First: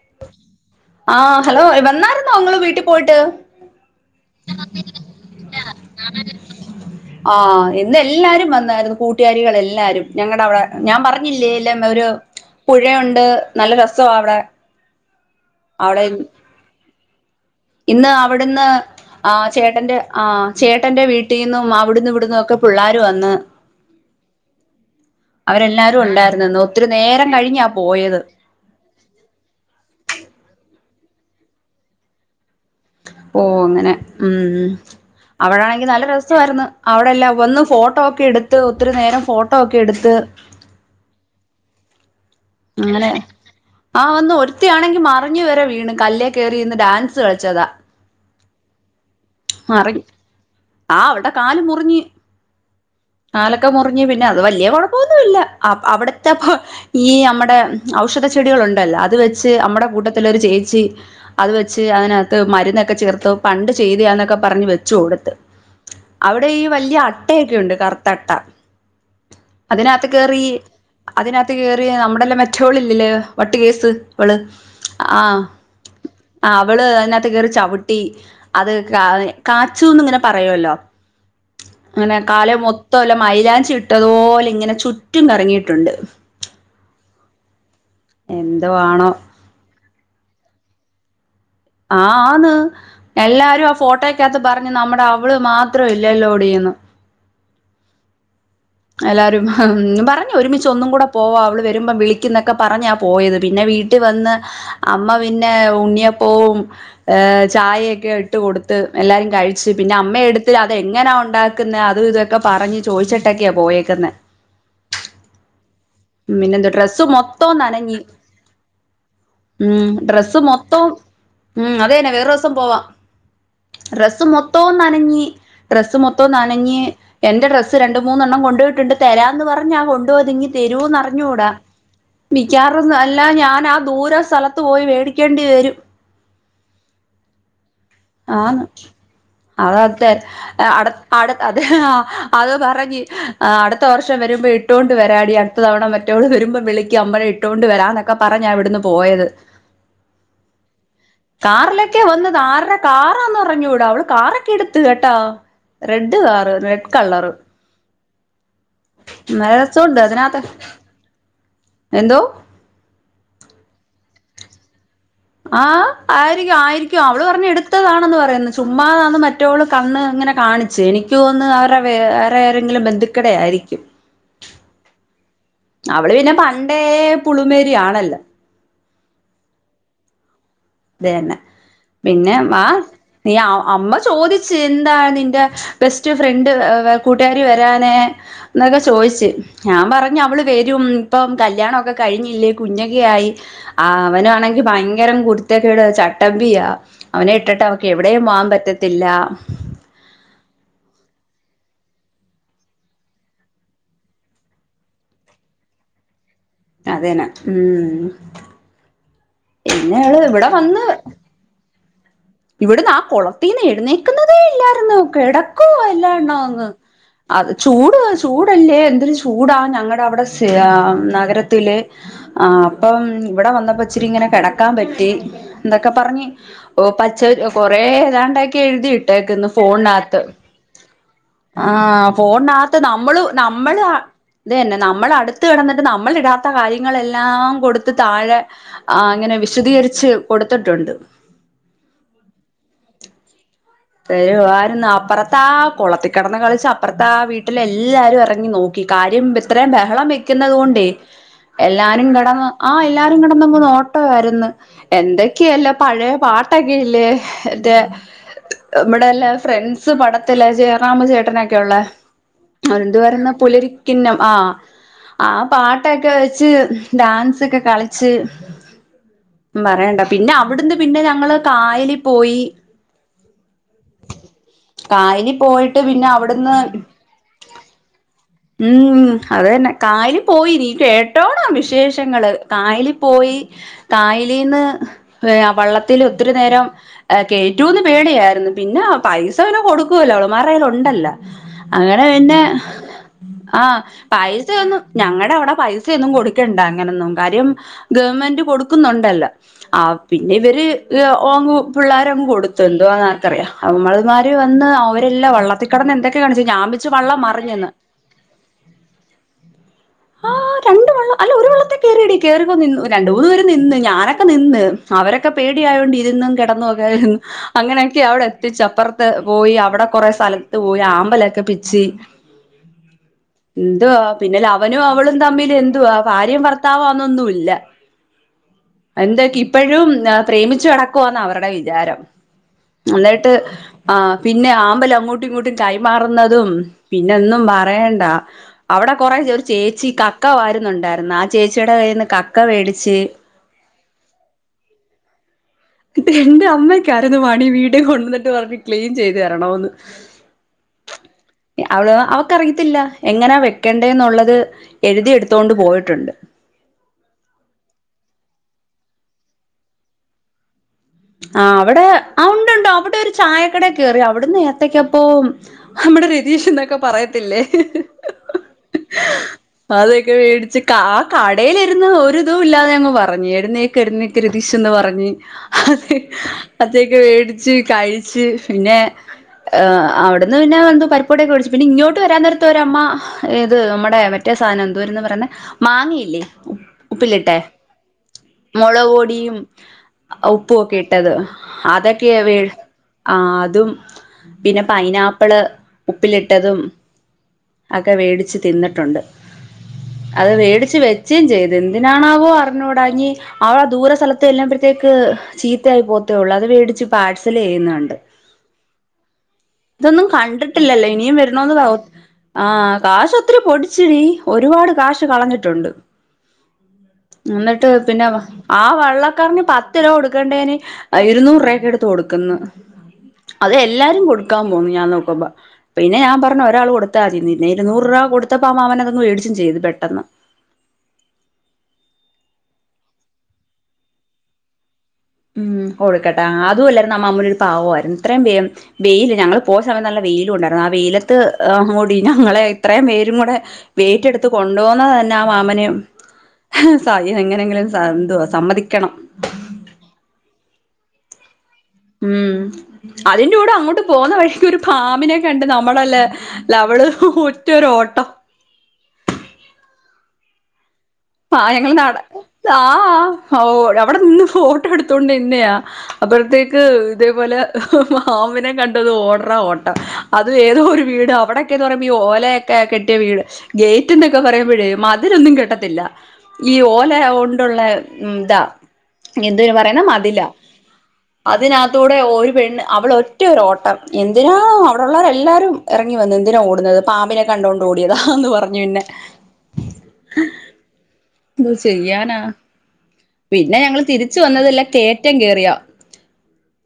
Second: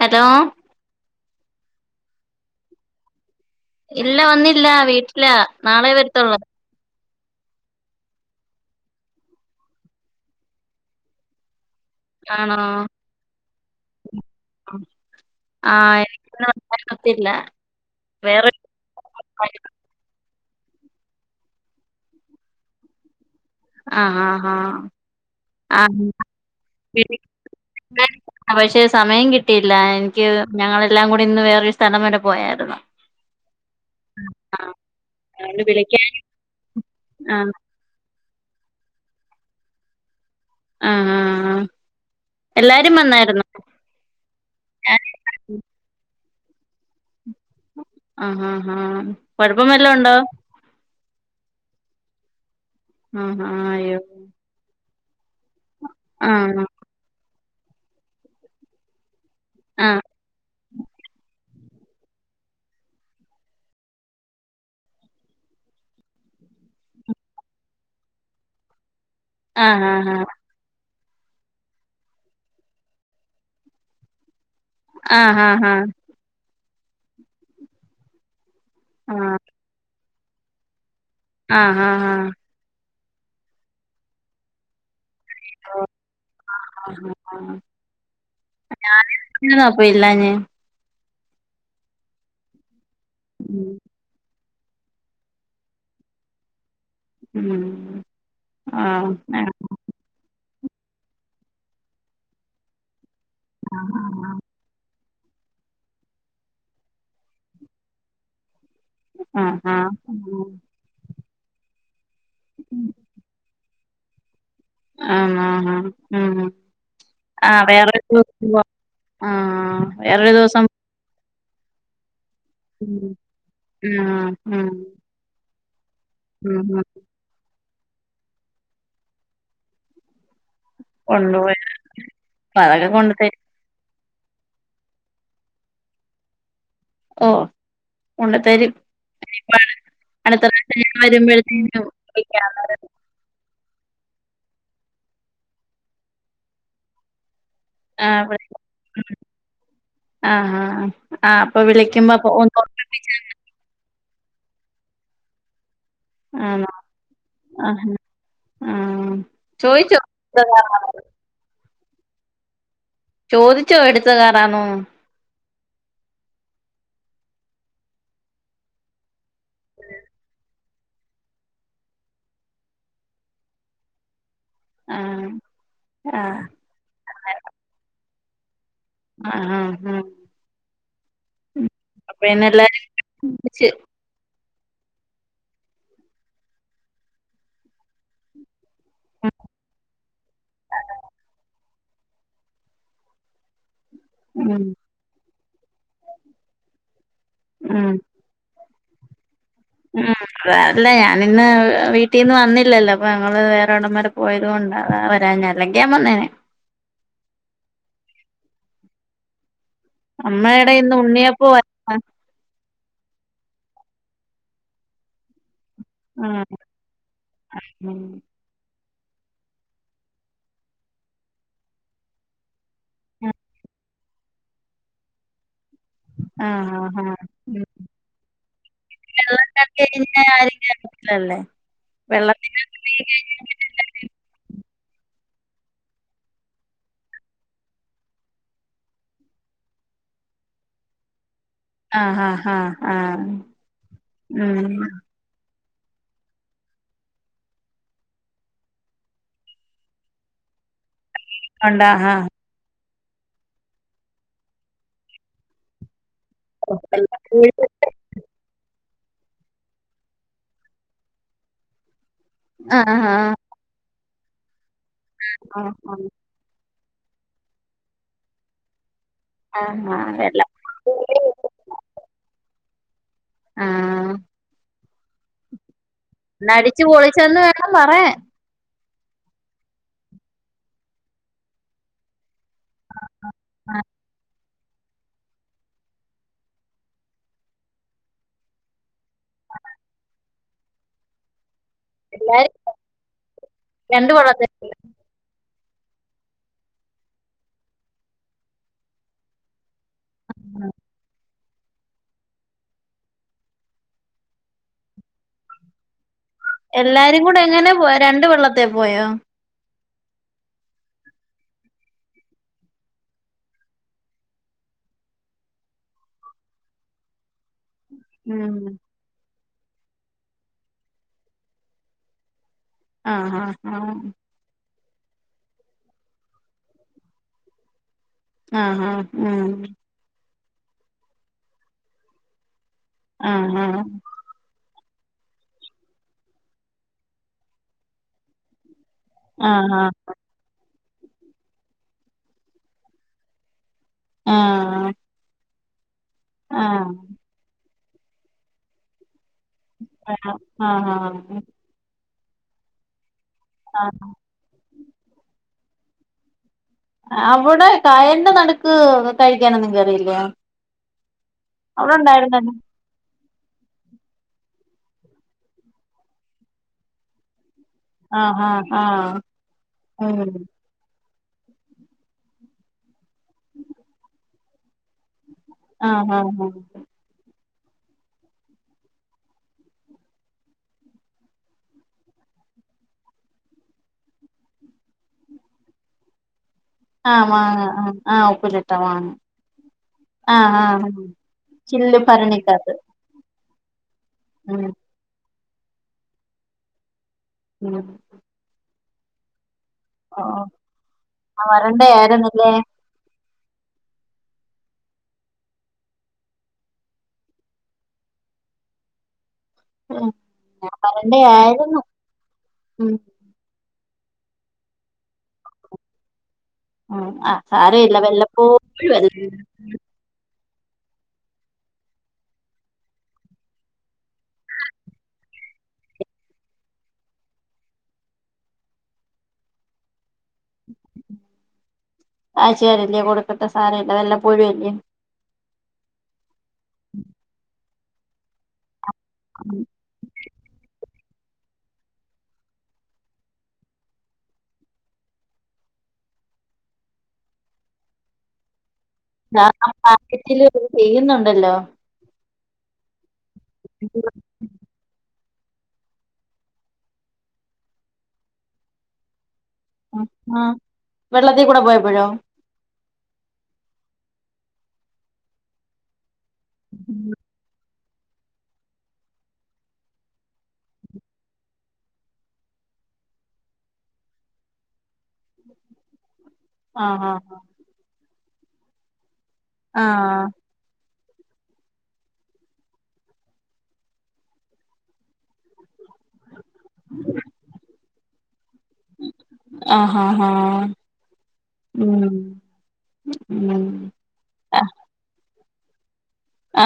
Hello. ആഹ് hello വെന്നായിരുന്നോ ങ്ങള് വീട്ടി പോയിട്ട്? ഇല്ല വന്നില്ലാ വീട്ടിലാ ന്നാളെ വര്ത്തൊള്ളൂ. [inaudible] ആഹ്, ഇന്ന് എല്ലാരും വന്നായിരുന്നു കൂട്ടുകാരികള് എല്ലാരും ഞങ്ങടെ അവടെ ഞാം പർഞ്ഞില്ലേ ല്ലാം ഒരു ആണോ പുഴ ഉണ്ട് ന്നല്ല രസവാ അവടെ. ആഹ്, എനിക്ക് [unintelligible] ത്തില്ലാ. ഇന്ന് അവടന്ന് ആ ചേട്ടന്റെ ആഹ്, ചേട്ടെന്റെ വീട്ടീന്നും അവ്ട്ന്നും ഇവിട്ന്നൊക്കെ പിള്ളേര് വന്ന് ആ ആ ആ ആ അവരേല്ലാരും ഉണ്ടായിര്ന്നന്ന് ഒത്തിരി ന്നേരം കഴിഞ്ഞാ പോയത്. അ പക്ഷെ സമയം കിട്ടിയില്ല എനിക്ക് ഞങ്ങളെല്ലാം കൂടി ഇന്ന് വേറൊരു സ്ഥലം വരെ പോയാര്ന്നു. പ്പൊ അങ്ങനെ ഉം. അതുകൊണ്ട് അവടാണെങ്കി ന്നല്ല വിളിക്കാൻ രസായിരുന്നു ആ അവടെല്ലാം വന്ന് ഫോട്ടോ ഒക്കെ എട് ത്ത് ഒത്തിരി ന്നേരം ഫോട്ടോ ഒക്കെ എടുത്ത് ആഹ്. അങ്ങനെ ആഹ് വന്ന് ഒര്ത്തിയാണെങ്കി മറിഞ്ഞു വെരേ വീണ് കല്ലെ കേറി ഇര്ന്ന് ഡാൻസ് കൾച്ചതാ. ആഹ് ഹാ ഹാ. മറിഞ് ആഹ് അവൾടെ കാല് മുറിഞ്. ആ ആ കാലൊക്കെ അയ്യോ മുറിഞ്ഞ് പിന്നെ അത് വല്ല്യ കോഴപ്പൊന്നുല്ല അ ആ അവടെത്തെപ്പൊ ഈ അമ്മടെ ഔഷധ ചെടികൾ ഉണ്ടല്ലോ അത് വെ ച്ച് അമ്മടേ ആ കൂട്ടത്തിലൊരു ചേച്ചി അത് വെച്ച് അതിനകത്ത് മരുന്നൊക്കെ ചേർത്തു പണ്ട് ചെയ്തെയാന്ന ഒക്ക പർഞ് വെച്ചു കൊടുത്ത് അവടെ ഈ വല്ല്യാ അട്ടയൊക്കെയുണ്ട് കറുത്ത അട്ട. ആ ആ അതിനകത്ത് കേറി അതിനകത്ത് കേറി ന്നമ്മടെല്ലാ മെറ്റോള് ഇല്ലലേ വട്ട്കേസ് അവള്. ആ ആ ആ ആഹ് ആ ആ ആഹ്, അവള് അതിനകത്ത് കേറി ചവ്ട്ടി അത് കാ കാച്ചൂന്ന് ഇങ്ങനെ പറയോല്ലോ ആ ആ ആ ഇങ്ങനെ ആ കാലേ മൊ ത്തോലെ മൈലാഞ്ചി ഇട്ടതു പോലെ ഇങ്ങനെ ചുറ്റും കറങ്ങിയിട്ടുണ്ട്. ആഹ് [unintelligible] [unintelligible] എന്തോആണോ [unintelligible] അപ്പൊ ഇല്ലാഞ്. ആന്ന് എല്ലാരും ആഹ് ഫോട്ടോ ക്കഅത്ത് പർഞ്ഞു ന്നമ്മടെ അവള് മാത്രൊ ഇല്ലല്ലോടീന്ന്. ഉം. ആഹ് എല്ലാരും ആഹ് ഉം പർഞ്ഞു ഒരുമിച്ച് ഒന്നും കൂടെ പോവാ അവള് വെരുമ്പം വിളി ക്ക്ന്നൊക്കെ പർഞ്ഞാ പോയത് പിന്നെ വീട്ടി വന്ന് അമ്മ പിന്നെ ഉണ്ണിയപ്പവും ചായയൊക്കെ ഇ ട്ട് കൊടുത്ത് എല്ലാരും ആഹ് കഴിച്ച് ആഹ് പിന്നെ അമ്മഎട്ത്ത് അത് എങ്ങനാ ഒണ്ടാക്ക്ന്നേ അത് ഇതൊക്കെ പറഞ് ചോയ്ച്ച് ക്കെയാ പോയേക്ക്ന്നേ. ആഹ് മാ മാ പിന്നെ എന്താ ഡ്രസ് മൊത്തം നനഞ്ഞ ദിവസം പോ ആഹ് ഉം വേറൊരു ഡ്രസ്സ് ദിവസം മൊത്തം ഉം അതെന്നെ വേറ ദിവസം പോവാം ഉം ഡ്രസ്സ് ഉം മൊത്തവുംന്ന നനഞ്ഞി ഡ്രസ് മൊത്തം തോം ഉം നനഞ് എന്റെ ഡ്രസ്സ് രണ്ട് മൂന്നെണ്ണം കൊണ്ട് പോയിട്ടുണ്ട് തരാ എന്ന് പറഞ്ഞ കൊണ്ടപ പോ തി രുന്ന് അറിഞ്ഞൂട കൊണ്ടുപോയി അപ്പ മിക്കവാറും അതൊക്കെ കൊണ്ട് നല്ല തരും അല്ല ആ ദൂര സ്ഥലത്തു അത്ത് പോയി മേടിക്കേണ്ടി വരും ഓഹ് ആണ് അതതെ അടുത്ത പ്രാവശ്യം അട ഞാൻ അട അത വരുമ്പോഴത്തേനും വിളിക്കാം അത് പറഞ്ഞി ആ ഹ് അടുത്ത വർഷം വരുമ്പോ ഇട്ടൊണ്ട് വരാടി അടുത്ത തവണ മറ്റോൾ വരുമ്പോൾ വിളിക്ക് അമ്മെ ഇട്ട് ഇട്ടൊണ്ട് വരാന്നൊക്കെ ആഹ് പറഞ്ഞ വിളിക്കാം ഇവിടുന്ന് പോയത് ആഹ് ആഹ് ആഹ് അപ്പൊ കാറിലൊക്കെ വിളിക്കുമ്പോ അപ്പൊ വന്നത് ഒന്ന് ആരുടെ കാറാണ് ങ്ങറിഞ്ഞുട അവള് കാറൊക്കെ എടുത്ത് കേട്ടാ റെഡ് കാറ് ആണോ റെഡ് കളറ് ആഹ് ആഹ് മ ട ചോദിച്ചോ ദതിനനത്ത് എടുത്ത കാറാണോ [inaudible] എന്തോ ചോദിച്ചോ എടുത്തുകാരാണോ ആഹ് ആയിരിക്കും ആയിരിക്കും അവള് പറഞ്ഞു എടുത്തതാണെന്ന് പറയുന്നു ചുമ്മാതാെന്ന് മറ്റ മറ്റോൾ കണ്ണു ഇങ്ങനെ കാണിച്ച് എനിക്ക് തോന്ന് അവരുടെ വ വറെ റെങ്കിലും ബന്ധുക്കടെ ആയിരിക്കും ആഹ് അവള് പിന്നെ ആഹ് പണ്ടേ പുളിമേരി ആണല്ല ആഹ് ആഹ് അതന്നെ അപ്പൊ പിന്നെ ഇന്ന് വാ എല്ലാരും നീ വിളിച്ച് അമ്മ ചോദിച്ചു എന്താണ് നിന്റെ ബെസ്റ്റ് ഫ്രണ്ട് കൂട്ടുകാരി വരാനെ എന്നൊക്കെ ചോദിച്ച് ഞാൻ പറഞ്ഞു അവള് വരും ഇപ്പം കല്യാണമൊക്കെ കഴിഞ്ഞില്ലേ കുഞ്ഞ ആയി അവനാണെങ്കി ഉം ഭയങ്കര കു ചട്ടമ്പിയാ അവനെ ഇട്ടിട്ട് അവക്ക് ഉം എവിടെയും പോകവാൻ പറ്റത്തില്ല ആഹ് വേറെല്ല ഞാനിന്ന് വീട്ടിൽന്ന് വന്നില്ലല്ലോ അപ്പൊ ഞങ്ങള്ൾ വേറെ ഉടന്മാരെ പോയത കൊണ്ട വരാൻ ഞ അല്ലെങ്കിൽ ഞാൻ വന്നേനെ അതേനാ ഉം പിന്നഅവള് ഇവിടെ വന്ന് അപ്പോ ഇവിടുന്ന് ആ കൊളത്തിൽന്ന് എഴുന്നേക്കുന്നതേ ഇല്ലായിന്ന കിടക്ക എല്ലാനെങ്ങ ചൂട ചൂ അടല്ലേ എന്തരു ചൂടാ ഞങ്ങളുടെ അവിടെ നഗരത്തില് ആഹ് അപ്പം ഇവിടെ വന്നപ്പോ ഇച്ചിരി ഇങ്ങനെ കിടക്കാൻ പറ്റി എന്തൊക്കെ പറഞ്ഞ് ആഹ് ആഹ് ഓ ആഹ് ആഹ് കൊറെ ഏതാണ്ടാക്കി എഴുതിയിട്ടേക്കന്ന് വെള്ളത്തിനൊക്കെ കഴിഞ്ഞ ഫോണിനകത്ത് ആരും കേറത്തില്ലല്ലേ ആഹ് ഫോണിനകത്ത് വെള്ളത്തിനൊക്കെ വീണ് നമ്മള് നമ്മള് കഴിഞ്ഞ ഇത് തന്നെ നമ്മൾ അടുത്ത് കിടന്നിട്ട് നമ്മള ഇടാത്ത കാര്യങ്ങളെല്ലാം കൊടുത്ത് താഴെ ആഹ് അങ്ങനെ വിശദീകരിച്ച് കൊടുത്തിട്ടുണ്ട് ആഹ് ആഹ് ആഹ് ആഹ് ത [inaudible] രു ഉം ആരുന്ന അപ്പുറ ന്താ കൊളത്തി കിടന്ന് കളിച്ച അപ്പുറത്തെ ആ വീട്ടിൽ എല്ലാവാരും ഇറങ്ങി നോക്കി കാര്യം ഇത്രയും ബഹളം വ കുന്നത് കൊണ്ട് ഉണ്ടാ എല്ലാരും ആഹ് കടന്ന് ആഹ് എല്ലാരും ഇങ്ങടെ നങ്ങട് നോട്ടമായിന്ന് എന്തൊക്കെയല്ല പഴയ പാട്ടൊക്കെ ഇല്ലേ മറ്റേ ഇവിടെല്ലെ ഫ്രണ്ട്സ് പടത്തിലെ ജയറാമ് ചേട്ടനൊക്കൊള്ളേ അന്ത് ആഹ് [unintelligible] പുലരിക്കിന്നം ആഹ് ആ ആഹ് ആഹ് പാട്ടൊക്കെ വെച്ച് ഡാൻസൊക്കെ കളിച്ച് ആഹ് പറയണ്ട ആഹ് പിന്ന വെള്ളം ഇവ്ട്ന്ന് പിന്നെ ഞങ്ങള് കായലി പോയി ആഹ് കായലി പോയിട്ട് പിന്നെ അവ്ട്ന്ന് കുളിച്ചന്ന് വെ [unintelligible] പറേ ഉം അത് തന്നെ കായലി പോയി നീ കേട്ടോണം വിശേഷങ്ങള് കായലി പോയി കായലീന്ന് വള്ളത്തില് ഒത്തിരി നേരം കേറ്റുന്ന് പേടിയായിരുന്നു പിന്നെ പൈസ പിന്നെ കൊടുക്കുവല്ലോ അവളമ്മാരെ കയ്യിലൊണ്ടല്ലൊ അങ്ങനെ പിന്നെ എല്ലാരും ആഹ് രണ്ട് പൈസ വള്ളത്തി ഒന്നും ഞങ്ങളടെ അവടെ പൈസ ഒന്നും കൊടുക്കണ്ട അങ്ങനൊന്നും കാര്യം ഗവൺമെന്റ് കൊടുക്കുന്നുണ്ടല്ലോ ആ പിന്നെ ഇവര് ഓങ്ങു പിള്ളാരങ്ങ് കൊടുത്തു എന്തുവാന്ന് ആർക്കറിയാ അവള്മ്മാര് വന്ന് അവരെല്ലാം വള്ളത്തിക്കെടന്ന് എന്തൊ റ്റ് കാണിച്ചു ഞാൻ വെച്ച് വള്ളം എല്ലാരും കൂടെ മറിഞ്ഞെന്ന് എങ്ങനെ പോയെ രണ്ട് വെള്ളത്തെ പോയോ ആഹ് രണ്ട് വെള്ളം അല്ല ഒരു വെള്ളത്തി കേറിയെടി കേറിയപ്പോ നിന്നു രണ്ട് മൂന്ന് പേര് നിന്ന് ഞാനൊക്കെ നിന്ന് അവരൊക്കെ പേടിയായോണ്ട് ഇരുന്നും കെടന്നും ഒ [unintelligible] അങ്ങനെയൊക്കെ ഉം അവടെത്തിച്ചപ്പർ ത്ത് പോയി അവടെ കൊറെ സ്ഥലത്ത് പോയി ആമ്പലൊക്കെ പിച്ചി ആഹ് ആഹ് എന്തുവാ പിന്നല്ലെ അവനും അവളും തമ്മില് എന്തുവാ ഭാര്യേം ഭർത്താവാന്നൊന്നുല്ല ആഹ് ആഹ് എന്തൊക്കെ ഉം ഇപ്പഴും പ്രേമിച്ചു നടക്കുവാ ന്ന അവരുടെ വിചാരം ന്ന്ട്ട് ആഹ് ആ പിന്നെ ആമ്പലങ്ങോട്ടും ഇങ്ങോട്ടും കൈമാറുന്നതും പിന്നൊന്നും പറയണ്ട അവടെ കൊറേ ഒരു ആഹ് ചേച്ചി കക്ക വാരുന്നുണ്ടായിരുന്നു ആ ചേച്ചിടെ കയ്യ്ന്ന് കക്ക വേടിച്ച് ആഹ് ത് എന്റെ ആഹ് അമ്മക്ക് ആഹ് ആരോ [unintelligible] പർഞ്ഞു ക്ലീൻ ചെയ്ത് തെരണോന്ന് ആ ആഹ ആഹ അവള് അവക്കറിയത്തില്ല എങ്ങനാ ആഹ് വെക്കണ്ടേന്നുള്ളത് എഴുതിയെടുത്തോണ്ട് പോയിട്ടുണ്ട് അവടെ കായൽന്റെ നടുക്ക് കഴിക്കാനൊന്നും കേറിയില്ലേ ആ അവടെ അവിടെ ആ ഉണ്ട് ഉണ്ടായിരുന്നല്ലോ ഉണ്ട് അവടൊര് ചായക്കടേ കേറി അവ്ട്ന്ന് ഏത്തക്കപ്പോം നമ്മടെ രതീഷ് ന്നൊക്കെ പറയത്തില്ലേ ആഹ് ആഹ് ആഹ് അതൊക്കെ ഉം വേടിച്ച് ആ കടേലിരുന്ന് ഒരിതും ഇല്ലാതങ് പറഞ് എഴുന്നേക്ക് എഴുന്നേക്ക് രെതീഷെന്ന് പറഞ്ഞ് അത് ആഹ് ആഹ് ആഹ് അതൊക്കെ വേടിച്ച് കഴിച്ച് പിന്നെ എ അവ്ട്ന്ന് പിന്നെ എന്തോ പരിപ്പുവടൊക്കെ വേടിച്ചു പിന്നെ ഇങ്ങോട്ട് വരാൻ നേരത്തൊരമ്മ ഏത് നമ്മടെ മറ്റ് റ്റേ സാധനം എന്തൂരാന്ന് പറയുന്നെ മാങ്ങയില്ലേ ആഹ് ഉപ്പിലിട്ടെ മാങ്ങ ആഹ് ആഹ് ഉപ്പിലിട്ട മാങ്ങ മൊളക്പൊടിയും ആഹ് ഉപ്പൊക്കെ ആഹ് ഇട്ടത് ചില്ല് അതൊക്കെ വേ ഭരണിക്കകത്ത് ആഹ് അതും പിന്നെ ഉം പൈനാപ്പിള് ഉപ്പിലിട്ടതും ഉം അതൊക്കെ വേടിച്ച് തിന്നിട്ടുണ്ട് ഓ അത് വേടിച്ച് വെച്ചും ചെയ്ത് എന്തിനാണാവോ വരണ്ടയായിരുന്നല്ലേ അറിഞ്ഞുടാഞ്ഞി അവളാ ദൂര സ്ഥലത്ത് ചെല്ലുമ്പഴത്തേക്ക് ക്ക് ചീത്തയായി പോകത്തേ ഒള്ളൂ അത് വേടിച്ച് പാഴ്സൽ ചെയ്യുന്നുണ്ട് ഇതൊന്നും ഉം കണ്ടിട്ടില്ലല്ലോ. ഇനിയും വരണന്ന് വരണ്ടയായിരുന്നു ആവും. ആഹ് ഉം കാശോ ത്തിരി പൊടിച്ചിടി. ഒരുപാട് കാശ് കളഞ്ഞിട്ടുണ്ട്. ആ ഉം. ന്നിട്ട് സാരമില്ല പിന്നെ ആഹ് വല്ലപ്പോഴും അല്ലേ വെള്ളക്കറിന് പത്ത് രൂപ കൊടുക്കണ്ടെന് ഇരുന്നൂർ രൂപ എടുത്ത് കൊടുക്കുന്നു. അത് എല്ലാരും കൊടുക്കാൻ പോന്നു. ഞാൻ നോക്കുമ്പ. പിന്നെ ഞാൻ പറഞ്ഞു. ഒരാൾ കൊടുത്താൽതിന്ന്. ഇരുന്നൂറ് രൂപ കൊടുത്തപ്പ ആഹ് മാമനതങ് മേടിച്ചും ചെയ്ത്. പെട്ടെന്ന്. ആഴ്ച്ചേലല്ലേ കൊടുക്കണ്ട്. സാരല്ല. വല്ലപ്പോഴുല്ലേ. ഉം. കൊടുക്കട്ടെ. അതുല്ലാരുന്നമ്മ അവരോരു പാവരുന്നു. ഇത്രയും വേം വെയില്. ഞങ്ങള് പോയ സമയത്ത് നല്ല വെയിലും ണ്ടായിരുന്നു. ആഹ് വെയിലത്ത് കൂടി ഞങ്ങളെ ഇത്രയും പേരും കൂടെ വെയിറ്റെടുത്ത് കൊണ്ടു പോന്നതന്നെ ആ മാമന് സതി എങ്ങനെങ്കിലും എന്തുവാ സമ്മതിക്കണം. ഞാ ആഹ് മാർകെറ്റില് ചെയ്യുന്നുണ്ടല്ലോ. ഉം. അതിന്റെ കൂടെ അങ്ങോട്ട് പോന്ന വഴി ക്കൊരു പാമ്പിനെ കണ്ട്. നമ്മടല്ലേ ലവള് ഒറ്റരൊട്ടം. അഹ് ആഹ് പായങ്ങൾ താഹ്. അവിടെ നിന്ന് ഫോട്ടോ എടുത്തോണ്ട് നിന്നെയാ. അപ്പഴ് ത്തേക്ക് ഇതേപോലെ പാമ്പിനെ കണ്ടത് ഓടടാ ഓട്ടം. അത് ഏതോ ഒരു വീട്. അവിടെക്കെന്ന് പറയുമ്പോ ഈ ഓലെ ക്കെ കെട്ടിയ വീട്. ഗേറ്റ് എന്നൊക്കെ പറയുമ്പഴേ മതിലൊന്നും കെട്ടത്തില്ല. ഈ ആ ഓല ആ ഒണ്ടുള്ള ഉം താ. എന്ത്‌ പറയുന്ന ആ മതില. അതിനതൂടെ ഒരുപെണ്ണ് അവിളോറ്റരോട്ടം. എന്തിനാ അവിടെള്ളോരെല്ലാരും എറങ്ങിവന്ന്. എന്തിനാ ഓടുന്നത്. പാമ്പിനെ കണ്ടോണ്ട് ഓടിയതാ ന്ന് പറഞ്ഞു പിന്നെ. ആഹ് ഹഹ ആഹ് ന്ത്ചെയ്യാനാ. പിന്നെ ഉം ഞങ്ങള് തിരിച്ച് വന്നത് ല്ലേ കേറ്റംകേറിയാ. ആ ആ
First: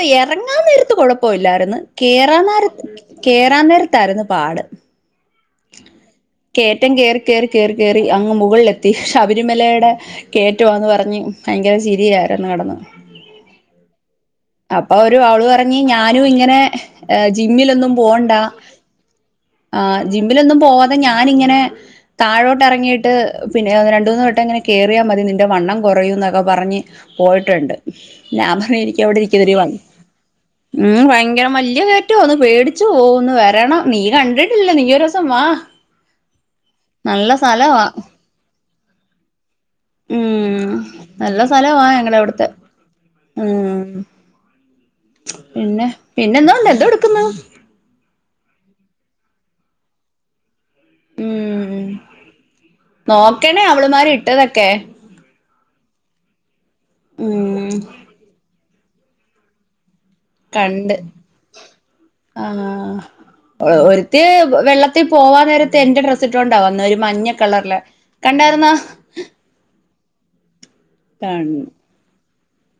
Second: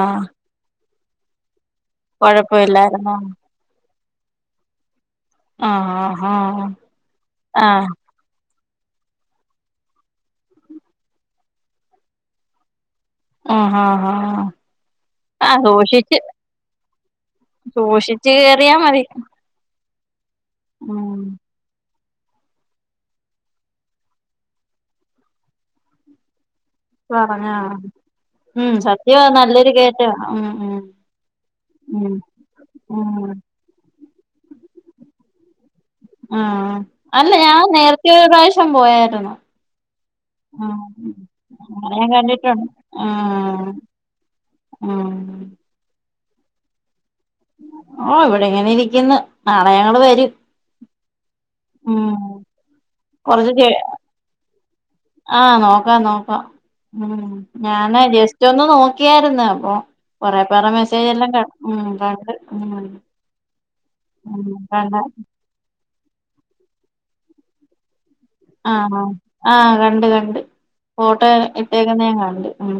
ആ എറങ്ങാൻ നേരത്ത് കൊഴപ്പല്ലാര്ന്നു. കേറാ നേരത്ത് കൊഴപ്പമില്ലായിരുന്നോ കേറാ റാ നേരത്താരുന്ന് പാട്. ആ ആ ആ കേറ്റം കേറി കേറി ആ കേറി കേറി. അങ്ങ് മുകളിലെത്തി. ശബരിമലടെ കേറ്റന്ന് പറഞ്ഞ് ഭയങ്കര ചിരിയാരുന്നു കിടന്ന്. ആഹ് ആഹ് ആഹ്. അപ്പൊ ഒരു അവള് പറഞ്ഞ്. ഞാനും ഇങ്ങനെ ജിമ്മിലൊന്നും സൂക്ഷിച്ച് പോണ്ട. കേറിയാ മതി ആഹ്. ജിമ്മിലൊന്നും പോവാതെ ഉം ഞാനിങ്ങനെ താഴോട്ടറങ്ങീട്ട് പിന്നെ രണ്ടൂന്നു വട്ടം ഇങ്ങനെ കേറിയാ മതി നിന്റെ വണ്ണം കുറയുന്നൊക്കെ പറഞ്ഞ്. പറഞ്ഞ പോയിട്ടോണ്ട്. ഉം ഞാപറഞ്ഞു സത്യവ എനിക്കവിടെരി കേരി നല്ലൊരു വന്നു. കേറ്റ ഉം ഉം ഭയങ്കര വല്ല്യ ഉം കേറ്റവാ ന്ന്. പേടിച്ചു പോവും. ഉം ഒന്ന് വരണം. നീ കണ്ടിട്ടില്ല. നീ ഒരൂസം വാ. ആഹ്. അല്ല നല്ല ഞാ സ്ഥലവാ നേരത്തെ ഒരു റാശ്യം പോയായിരുന്നു. ഉം അഹ്. നല്ല സ്ഥലവാ ഞാൻ ഞങ്ങടെ അവിടുത്തെ കണ്ടിട്ടോണ്ട്. ആഹ് ഉം ആഹ് പിന്നെ. പിന്നെന്തോണ്ട്. എന്തൊടുക്കുന്നു? ഓഹ് ഇവിടെ ങ്ങനെ ഇരിക്കുന്ന്. നാളെ ഞങ്ങള് വെരും. ഉം കൊറച്ച് നോക്കണേ. ചെ അവള്മാര് ഇട്ടതൊക്കെ. ആഹ് നോക്കാം നോക്കാം. ഉം ഞാന് ജസ്റ്റൊന്ന് നോക്കിയരുന്ന്. അപ്പൊ കൊറെ പേറ കണ്ട് മെസ്സേജേല്ലാം കൺ ഉം കണ്ട്. ഓള് ഒരുത്തി ഉം കണ്ട വെള്ളത്തി പോവാനേരത്ത് എന്റെ ഡ്രസ്സ് ട്ടോണ്ടാ വന്നേ. ഒരു മഞ്ഞകളറിലെ ആഹ് ആഹ് കണ്ട് കണ്ട്. ഫോട്ടോ കൺ ഇട്ടേക്കുന്ന ഞാ കണ്ട്. ഉം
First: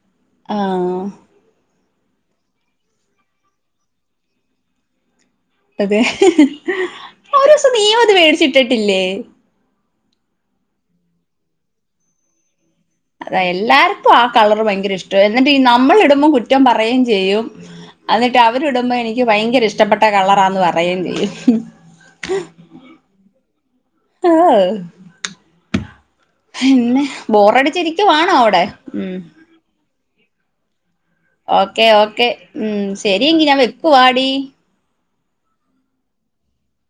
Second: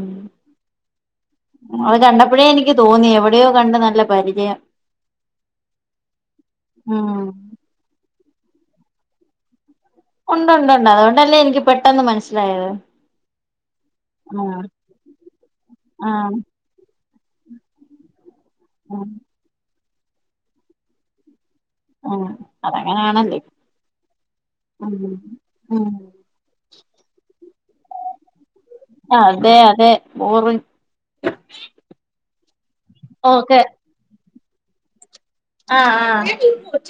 ആഹ് അത് കണ്ടപ്പഴേ എനിക്ക് തോന്നി എവിടെയോ കണ്ട് നല്ല പരിചയം അതെ ഉം ഒരുസം നീയും അത് മേടിച്ചിട്ടിട്ടില്ലേ? ഉണ്ട് ണ്ട് ണ്ട് അതുകൊണ്ടല്ലേ എനിക്ക് പെട്ടെന്ന് മനസ്സിലായത് അതാ എല്ലാർക്കും ആ കളർ ആഹ് ഭയങ്കര ഇഷ്ട എന്നിട്ട് ഈ നമ്മളിടുമ്പോം ആഹ് കുറ്റം പറയെം ചെയ്യും എന്നിട്ട് അവരിടുമ്പോ ആഹ് എനിക്ക് ഭയങ്കര ഇഷ്ടപ്പെട്ടകളറാന്ന് പറയെം ചെയ്യും ആഹ് അതങ്ങനെണല്ലോ ആഹ് ഉം ആഹ് പിന്നെ ബോറടിച്ചിരിക്കുവണോ അവിടെ ഉം അതെ അതെ ബോറിങ് ഓക്കേ ഓക്കേ ഉം ശരിയെങ്കി ഞാൻ ഓക്കെ വെക്കുവാടി ആഹ് ആഹ്